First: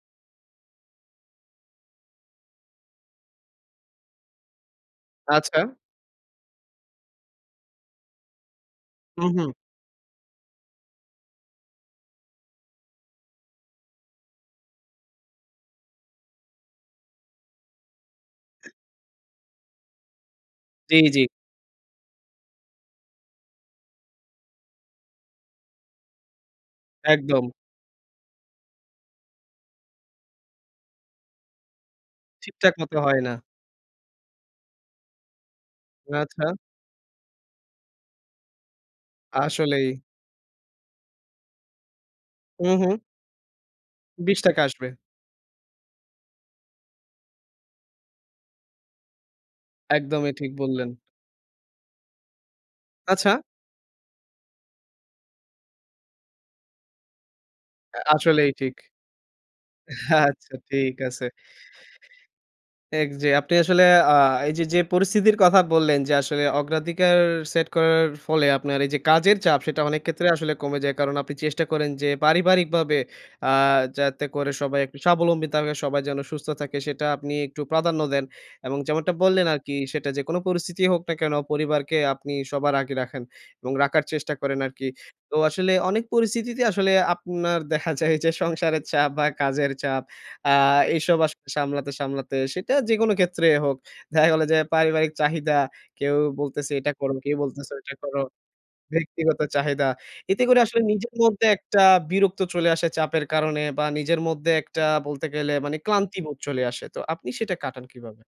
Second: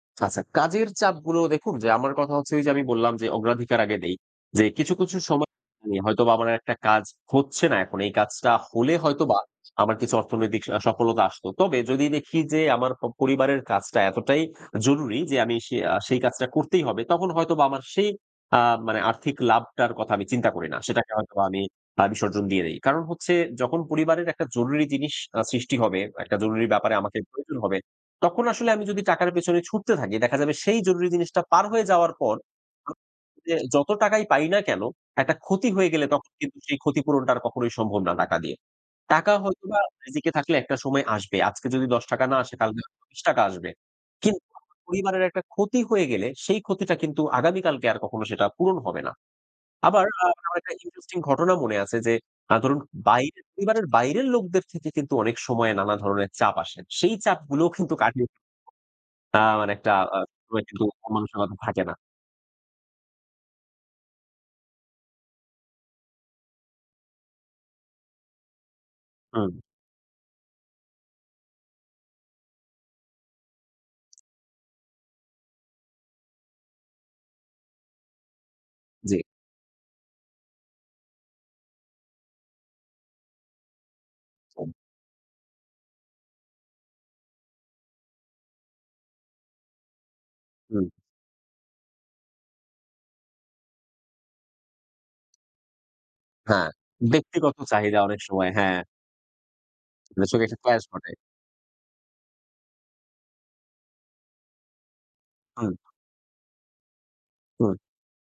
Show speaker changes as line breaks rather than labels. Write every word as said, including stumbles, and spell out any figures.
আচ্ছা কাজের চাপগুলো দেখুন যে, আমার কথা হচ্ছে ওইযে আমি বললাম যে অগ্রাধিকার আগে দেই। যে কিছু, কিছু সময়
আচ্ছা।
হয়তোবা আমার একটা কাজ হচ্ছে না এখন। এই কাজটা হলে
হুম,
হয়তোবা
হুম।
আমার কিছু অর্থনৈতিক আ সফলতা আসত। তবে যদি দেখি যে আমার প পরিবারের কাজটা এতটাই জরুরি যে আমি সে আ সেই কাজটা করতেই হবে। তখন হয়তোবা আমার সেই আ মানে আর্থিক লাভটার কথা আমি চিন্তা করি না।
জি,
সেটাকে
জি।
হয়তোবা আমি আ বিসর্জন দিয়ে দেই। কারণ হচ্ছে যখন পরিবারের একটা জরুরি জিনিস আ সৃষ্টি হবে, একটা জরুরি ব্যাপারে আমাকে
একদম।
প্রয়োজন হবে, তখন আসলে আমি যদি টাকার পেছনে ছুটতে থাকি দেখা যাবে সেই জরুরি জিনিসটা পার হয়ে যাওয়ার পর
ঠিকঠাক মত হয় না।
যে যত টাকাই পাই না কেন একটা ক্ষতি হয়ে গেলে তখন
আচ্ছা।
কিন্তু সেই ক্ষতিপূরণটা আর কখনোই সম্ভব না টাকা দিয়ে। টাকা হয়তোবা
আসলেই।
রিজিকে থাকলে একটা সময় আসবে। আজকে যদি দশ টাকা না আসে
হুম,
কালকে
হুম।
বিশ টাকা আসবে।
বিশ
কিন্তু
টাকা আসবে।
পরিবারের একটা ক্ষতি হয়ে গেলে, সেই ক্ষতিটা কিন্তু আগামী কালকে আর কখনো সেটা পূরণ হবে না। আবার আ
একদমই ঠিক
আমার একটা
বললেন।
ইন্টারেস্টিং ঘটনা মনে আছে যে আ ধরুন
আচ্ছা।
বাইরের পরিবারের বাইরের লোকদের থেকে কিন্তু অনেক সময়ে নানা ধরনের চাপ আসে। সেই চাপগুলোও কিন্তু কাটিয়ে। [unintelligible]
আসলেই ঠিক।
আ মানে একটা আ
আচ্ছা
কিন্তু
ঠিক
মন
আছে।
মানুষিকতা থাকে না।
এক যে আপনি আসলে আ এইযে যে পরিস্থিতির কথা বললেন, যে আসলে অগ্রাধিকার সেট করার ফলে আপনার এই যে কাজের
হুম।
চাপ সেটা অনেক ক্ষেত্রে আসলে কমে যায়। কারণ আপনি চেষ্টা করেন যে পারিবারিকভাবে আ যাতে করে সবাই একটু স্বাবলম্বিত হবে, সবাই যেন সুস্থ থাকে সেটা আপনি একটু প্রাধান্য দেন। এবং যেমনটা
জি।
বললেন আরকি সেটা যেকোনো পরিস্থিতিই হোক না কেন পরিবারকে আপনি সবার আগে রাখেন এবং রাখার চেষ্টা করেন আরকি। তো আসলে অনেক পরিস্থিতিতে আসলে আপনার দেখা যায় যে সংসারের চাপ বা কাজের চাপ আ
হুম।
এসব আসলে সামলাতে, সামলাতে সেটা যেকোন ক্ষেত্রেই হোক। দেখা গেল যে পারিবারিক চাহিদা। কেউ
হ্যাঁ,
বলতেছে এটা করো, কেউ
ব্যক্তিগত
বলতেছে ওইটা
চাহিদা অনেক
করো।
সময়, হ্যাঁ।
ব্যক্তিগত চাহিদা।
এটার
এতে
সঙ্গে এসে
করে আসলে
ক্ল্যাশ ঘটে।
নিজের মধ্যে একটা বিরক্ত চলে আসে, চাপের কারণে বা নিজের মধ্যে একটা বলতে গেলে
হুম।
মানে ক্লান্তিবোধ চলে আসে। তো আপনি সেটা
হুম।
কাটান কিভাবে?